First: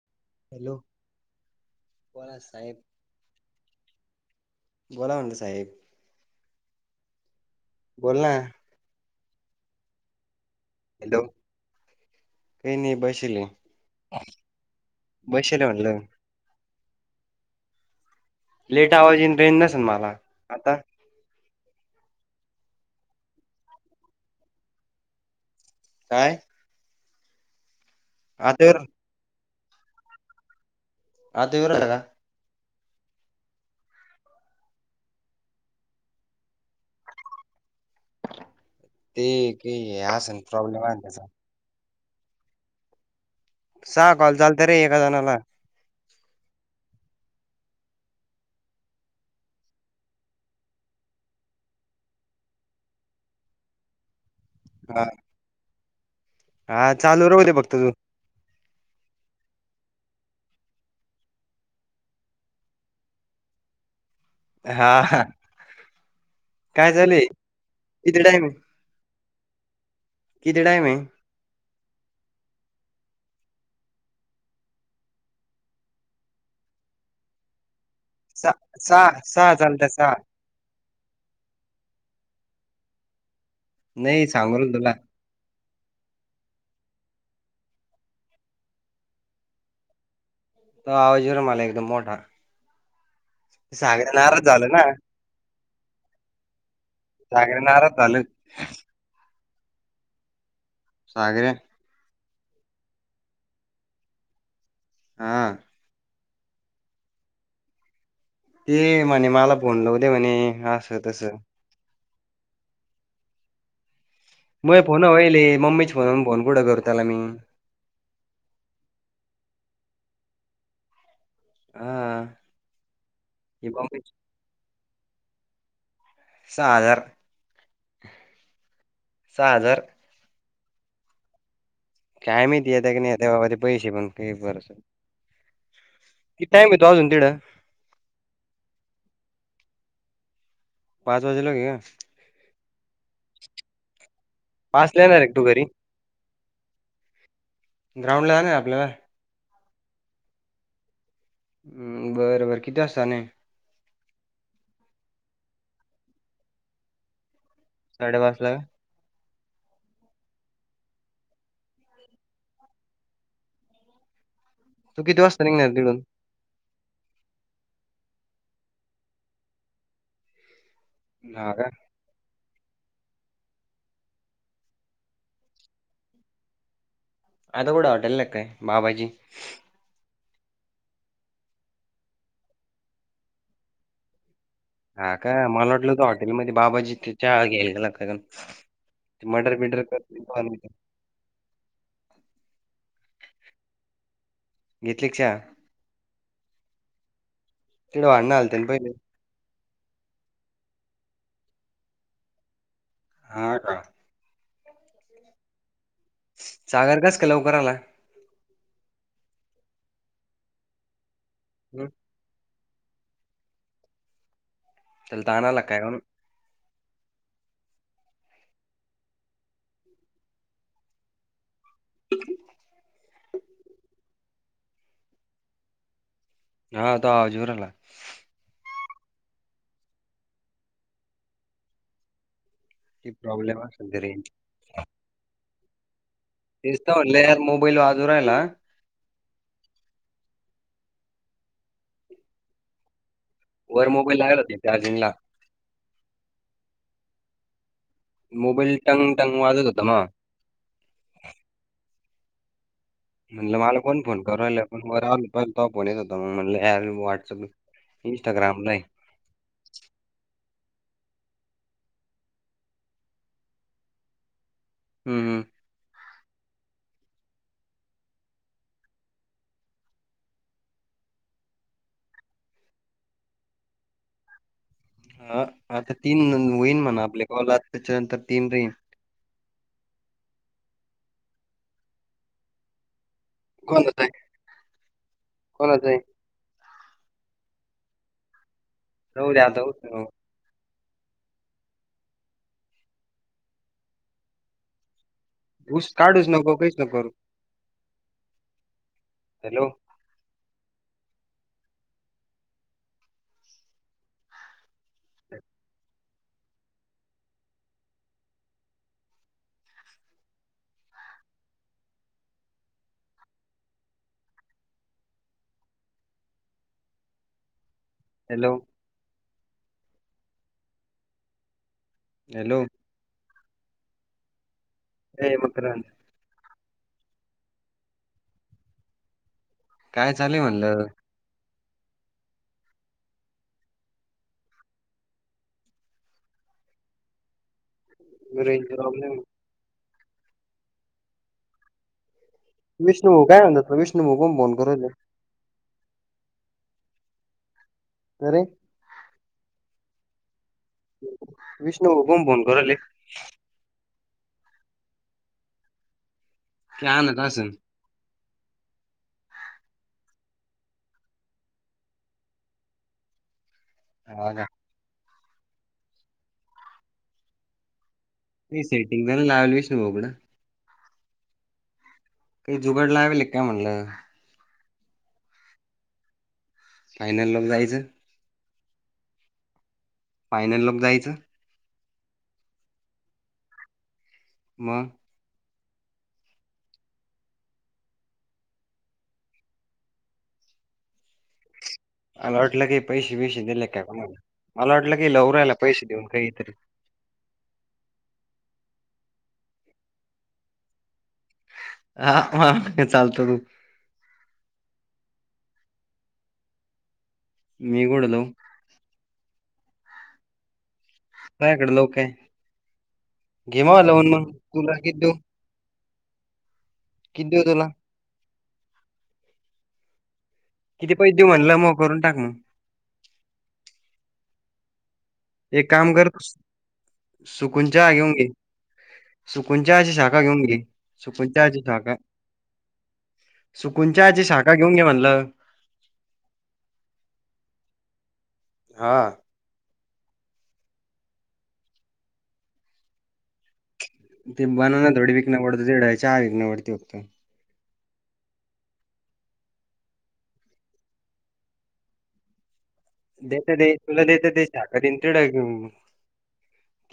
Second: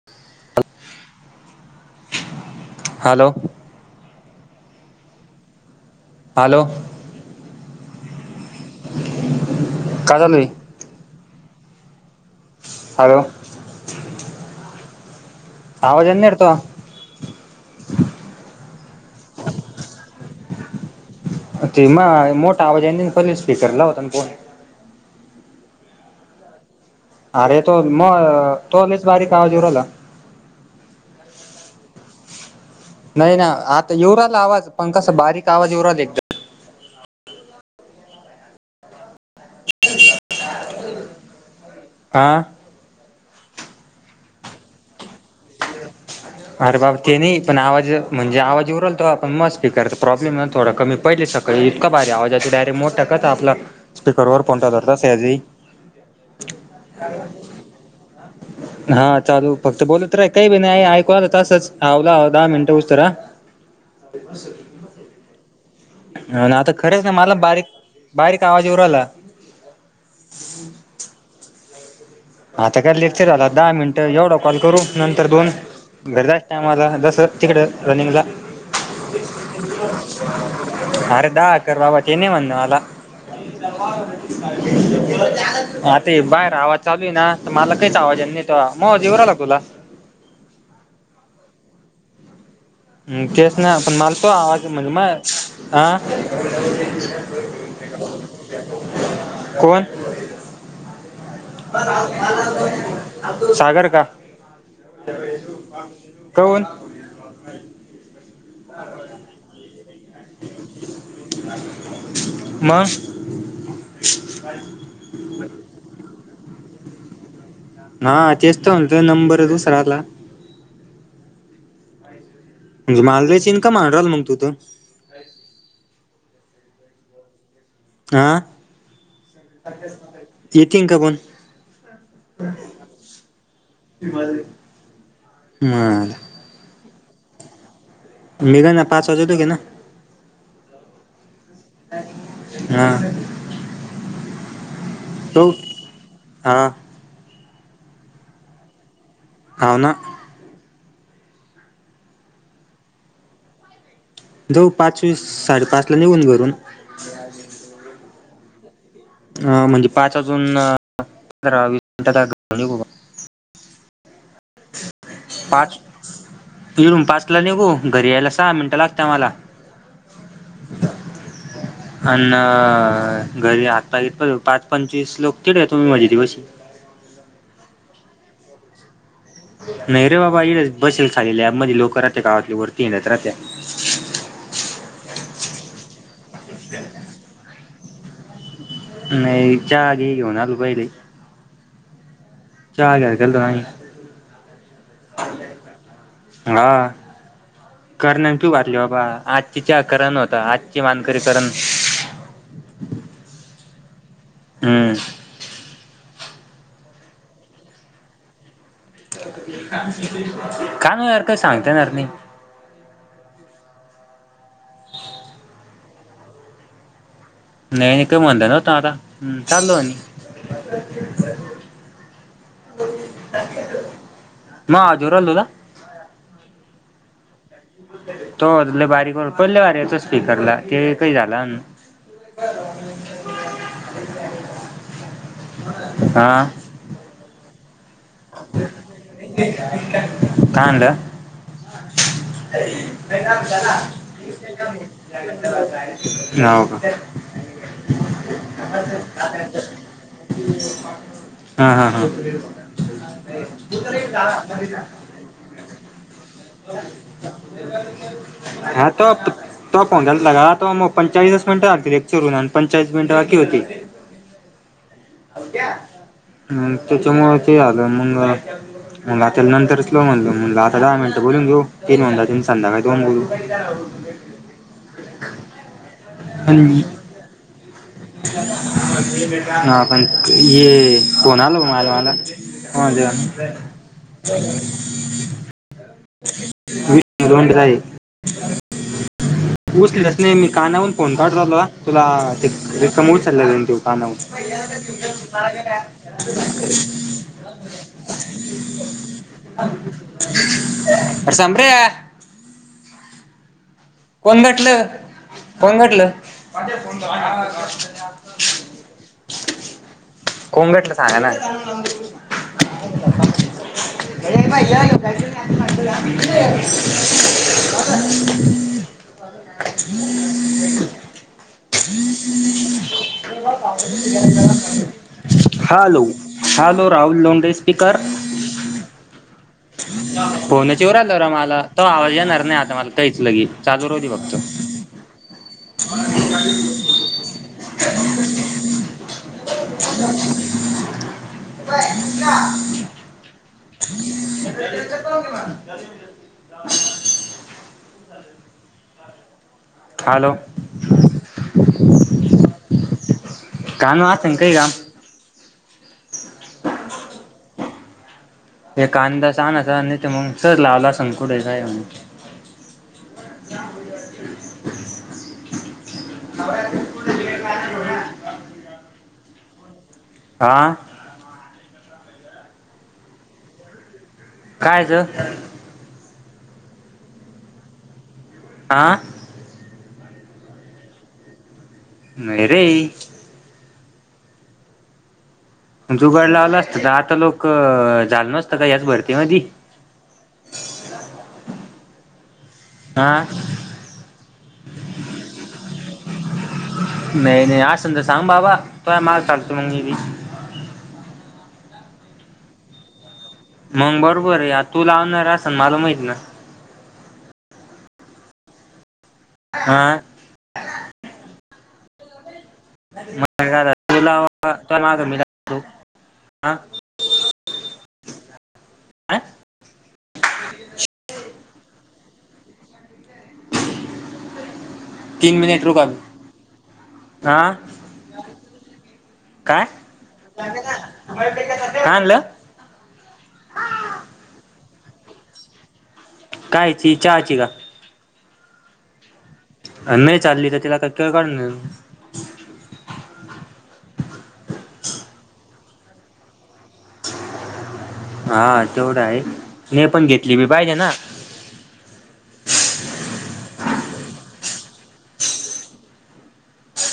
[unintelligible] Hello बोला साहेब. Hello बोला म्हणल साहेब. हॅलो. बोल ना. काय चालू ये? हॅलो काही नही हॅलो बशले. आवाज येत नाही नीट तुला. लेट आवाज येईन बेन नसेल मला आता ते माय मोठा आवाज येण्यास पहिले स्पीकर ला होताना फोन. काय? अरे तो मग आता येऊ तो राहिला लईच बारीक आवाज येवू रहायला. आत येऊ राहिला. नाही ना आता येवू राआला आवाज पण कसं बारीक आवाज येवूराला ते के असन प्रॉब्लेम आहेना त्याचा हा. सहा कॉल चालत रे एका जणाला. अरे बाबा ते नाही. पण आवाज म्हणजे आवाज येवूरलथा. आपण मग स्पीकरचा प्रॉब्लेम थोडा कमी पडले सारखा इतका बारी आवाज येतो डायरेक्ट मोठ कसा आपला स्पीकर वर फोन ठेवला हा सहजी [inaudible] हा चालू राहू दे फक्त तू हा चालू फक्त बोलत राहय काही बी नाही परत असंच आवला दहा मिनट उशिरा हा-हा. हो ना, आता खरंच ना मला किती टाइम बारीक-बारीक आहे आवाज येऊ राहिला. किती टाइम हे? आता काय लेक्चर झाला. दहा मिनिट एवढं कॉल करू नंतर दोन घरी जायच्या टायमाला, जसं तिकडं रनिंगला सा सहा सहा चालत सहा अरे दहा, अकारा बाबा ते नाही म्हण मला. नाही सांगू राहिलो तुला आता ते बाहेर आवाज चालू आहे ना! तर मला काहीच आवाज आहे. माझा येऊ राहिला तुला? हा आवाज येऊ राहिला, एकदम मोठा. केस नाही पण सागऱ्या मला तुझा नाराज आवाज झालं ना म्हणजे माझं ह सगळे नाराज झालं. कोण? सागऱ्या. सागर का? हा काऊन? ते म्हणे, मला फोन लाव दे म्हणे, असं तसं! मग? मग फोन होईल, ए मम्मी चे फोन वरून फोन कुठं करू मी त्याला! हा तेच तर म्हणतोय नंबर दुसरा आला. हा. म्हणे मालचीन ही का मम्मी मालदार म्हणतो तो. सागर. हा सहा हजार येतील का कोण? काय माहिती येते का नाही आता पैसे पण फी भरस तवर. मला किती टाइम आहे, अजून तेढं. मघ ना पाच वाजे तो घे ना. पाच वाजेलाे का? हा पाच नाही येणार एकटू जाऊ घरी. हा. ग्राउंड ला जा ना आपल्याला. अव ना. बरं-बरं किती वाजता जाणे. जाऊ पाच वीस, साडेपाच ला निेघन घरून. [inaudible] साडेपाच ला का? अ म्हणजे पाच वाजून पंधरा, वीस मिनटात निघू बाबा. तू किती वाजता निघणार तडून. इरूम पाचला निघु, घरी यायला सहा मिनटं लागत मला. हा का. हा ना, घरी आत पाय घेतो पाच पंचवीस लोक तडे तोम् माझे दिवशी. आता कुट हॉटेल ला आहे काय? बाबाजी. नाही रे बाबा येडच बसेल खाले लॅब म्हणे लोक राहते गावातली वरती येणार राहते. हा का, मला वाटलं होत हॉटेलमध्ये बाबाजी चाहा घ्यायलाला का? ते नाही मडर बीडर चहा घे करतील घेऊन दहा आलो मिनिटात. पहिले चहा घ्याया चा राहिला, घेतली का चहा? हा. तिकडे भांडणं करण्याम कू आलते ना वातले पहिले. बाबा, आज आच्या करण होता. आजची मानकरीकरण. हा का. हम्म. सागर कस काय लवकर आलाय? का नाही यार काय सांगता हं, येणार नाही. त्याला ताना य लागतंय ना‌. नाही न का म्हणता दादा चालोनी. [inaudible] म धुरलल. रहा आता आजरूनला. तोले बारीकवर पहिल्या बारीेत स्पीकरला ते काही झाला अन्. ती प्रॉब्लेम असेल ते रेंज. हा. दिसत म्हटलं यार मोबाईल वाजू रायला. काय आणलं? वर मोबाईल लागला होता चार्जिंगला. हो का. मोबाईल टंग टंग वाजत होत मग. हा हा हा. म्हटलं मला कोण फोन करू लागल पण मग राहि तो फोन येत होता मग म्हटलंर व्हॉट्सअपला इंस्टाग्राम नाही. तप. तो फोनय लागातो मग पंचाळीस मिनिट लागतीलेक्ची रुून पंचाळीस मिनिटं बाकी होती. [inaudible] हम त्याच्यामुळे ते आलं मंग मग आता नंतरच लाऊ म्हणलं म्हणलं आता दहा मिनट बोलून घेऊ तीन होऊन जातील संध्याकाळी दोन बोलू. ह आता तीन पण होईन म्हणा आपले कॉल आज. [inaudible] [unintelligible] [inaudible] कोणाच आहे. जाऊ दे आता. उस उचलत नाही मी काना फोन काढ रालो तुला ते रम चालले तेव कानावर. ऊस काढूच नको, काहीच नको करू. हॅलो, [inaudible] [unintelligible] कोण भेटलं. कोण भेटलं. कोण भेटलं सांगा ना. [inaudible] हॅलो. [inaudible] हॅलो. ए Makarand hello hello Rahul Londe speaker. काय चालेल म्हणलं फोनच येऊ राहिल र मला तो आवाज येणार नाही आता मला काहीच लगी चालू रऊदे फक्त. रेंज चा प्रॉब्लेम आहे. [inaudible] विष्णू भाऊ काय म्हणत. [inaudible] करे हॅलो, विष्णू कोण फोन कराले. [unintelligible] हे आणत असन. हे कांदा च आणत आणि त मंग सहज लावला असल कुठे जाय मंग. होना. सेटिंग [unintelligible] आ, काही जुगाड लावेल आहे का म्हणलं. कायच फायनल लोक जायचं. आ, फायनल लोक जायचं. नाही रे. मग जुगाड लावला असता त आता लोक झाल नसतं का ह्याच भरती मधी. मला वाटलं की हा पैसे बीइशे दिले काय तुम्ही मला वाटलं की लावून रायला पैसे देऊन काहीतरी. नाही नाही असन तर सांग बाबा तोया माग चालतो मंग मी बी. आ हा चालतो [unintelligible] मंग बरोबर आहे आ तू लावणार असन मला माहित ना, मी कुठं लाऊ. आ, मायाकडं लावू काय, घे म लावून तुला मग तुला किती माग देऊ? मी लागतो हा किती देऊ तुला? काय किती पैसे देऊ म्हणलं मय भरून टाकन. तीन मिनिट एक रुका काम कर सु हा सुकून चहा घेऊन घे. सुकुन काय चहा ची शाखा घेऊन घे. सुकुन चहाची काय ठाखा आणलं सुकुंन चहाची शाखा घेऊन घे म्हणलं. काय ची चहा ची का? हा, अ नाही चालली तर तिला का केळ काढून देऊ. ते बनवन थोडं विकनं पडतं ते [unintelligible] हा तेवढा आहे. तिने पण घेतली बी पाहिजे ना, देत दे तुला देत दे [unintelligible]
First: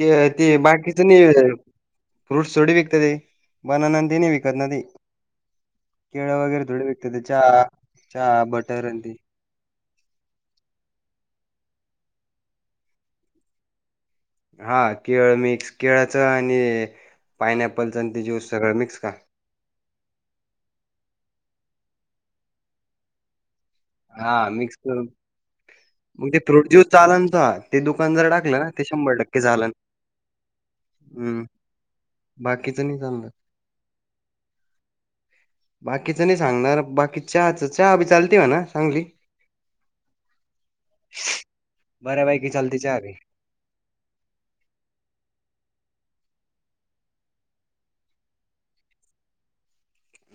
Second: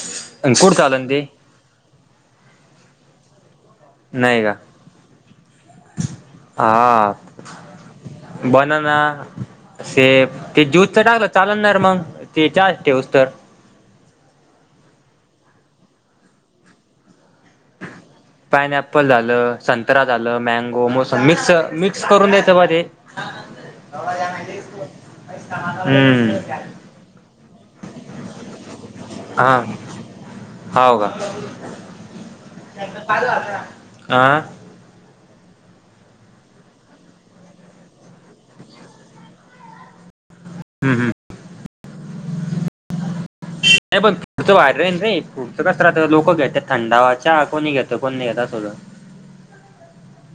क ते कुठं बाकीच चालन ते नाही फ्रूट थोडी विकते ते. बनाना न ते नाही विकत ती. केळ वगैरे थोडे विकते हा ते चहा चहा बटर अनते सेफ ते ज्यूसचा टाकलं चाललणारे मग ते चहा ठेऊस तरं- हा केळ मिक्स केळच आणि पाईनॲपलच अन ते ज्यूस सगळं मिक्स पायनॅपल का? झालं संतरा झालं मँगो मोसंबी मिक्स मिक्स करून नेतो का ते? हा मिक्स हम्म, चालण ता ते दुकान जर टाकलं ना ते शंभर टक्के हा, चालन. होव का. हम्म बाकीचं नाही चालणार. आह, बाकीचं नाही. सांगणार बाकी चहाच चहा बी चालते. म्हणा. चांगली हम हम! बर्‍यापैकी चालते. चहा बी हे बग बाहेर राहील रे कसं राहतं! लोकं घेतात थंडावा च्या कोणी घेत कोण नाही घेत अस होत.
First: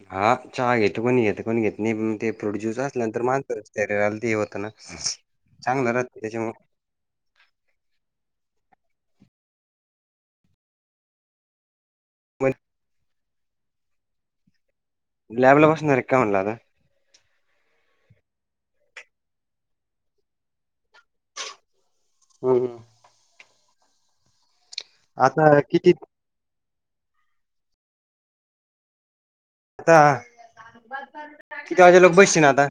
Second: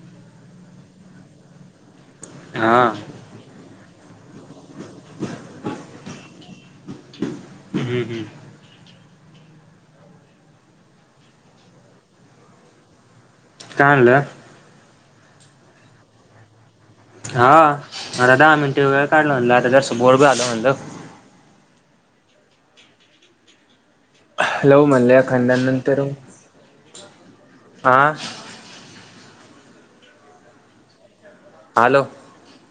हा चहा घेत कोणी घेत कोण घेत नाही. ते फ्रूट ज्यूस हा हम्म असल्यानंतर मानत रव्यात दिलं होतं ना चांगलं राहते. त्याच्यामुळ- हम्म हम्म मन काय आणल! लॅबला बसणारे काय म्हणल आता. हा आता दहा मिनटे वेळ काढलं म्हणलं! आता जरास बोर झालं म्हणलं. हं हं हॅलो म्हणल्या आता खानदान किती नंतरून आह! आता किती वाजे हॅलो लोक बसशील ना आता?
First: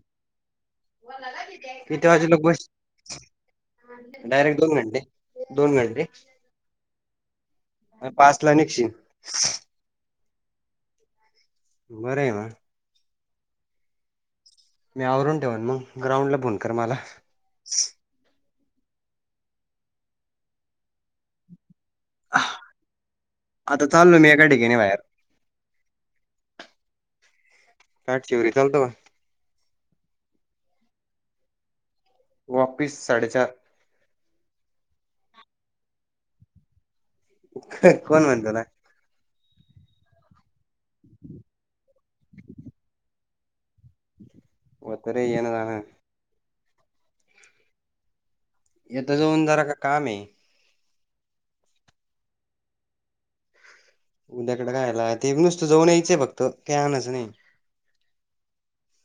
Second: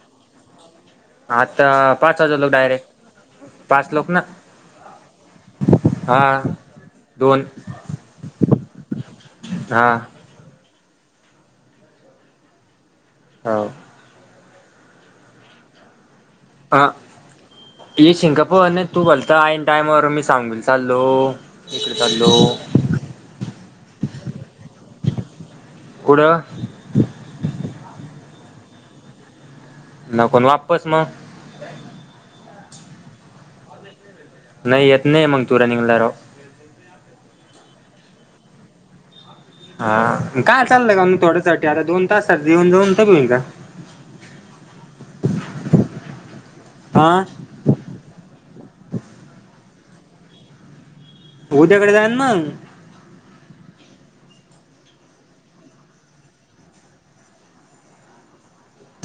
आता किती पाच वाजे हजार लोक लोगबास डायरेक्ट पाच लोक ना डायरेक्ट दोन घंटे, दोन घंटे हा दोन पाचला निघशील हा बरं हे मग हो मी आवरून ठेवन मग ग्राउंड ला फोन कर अ मला तू येशील का! पण तू भलता आणि टायमावर मी सांगेन चाललो. इकडे चाललो. आता चालो मी एका ठिकाणी बाहेर कुठं! ताट शिवरी चालतो का? नकोन वापस मग? वापीस साडेचार नाही येत. नही मग तू रनिंगला राव कोण म्हणलं ना? हा काय चाललंय. का थोड्यासाठी आता दोन तास येऊन जाऊन तर होईन का? होत रे येन जान आ याता जाऊन जरा का काम हे उद्याकडे जायन मग उद्याकडे कायला ते नुसतं जाऊन यायचंय! फक्त काही आणचं नाही.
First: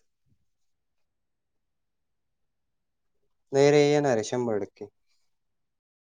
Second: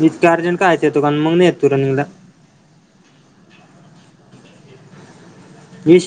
इतक्या अर्जंट काय येतो. मग नाही तू रनिंगला नाही रे येणार शंबर टक्के येशी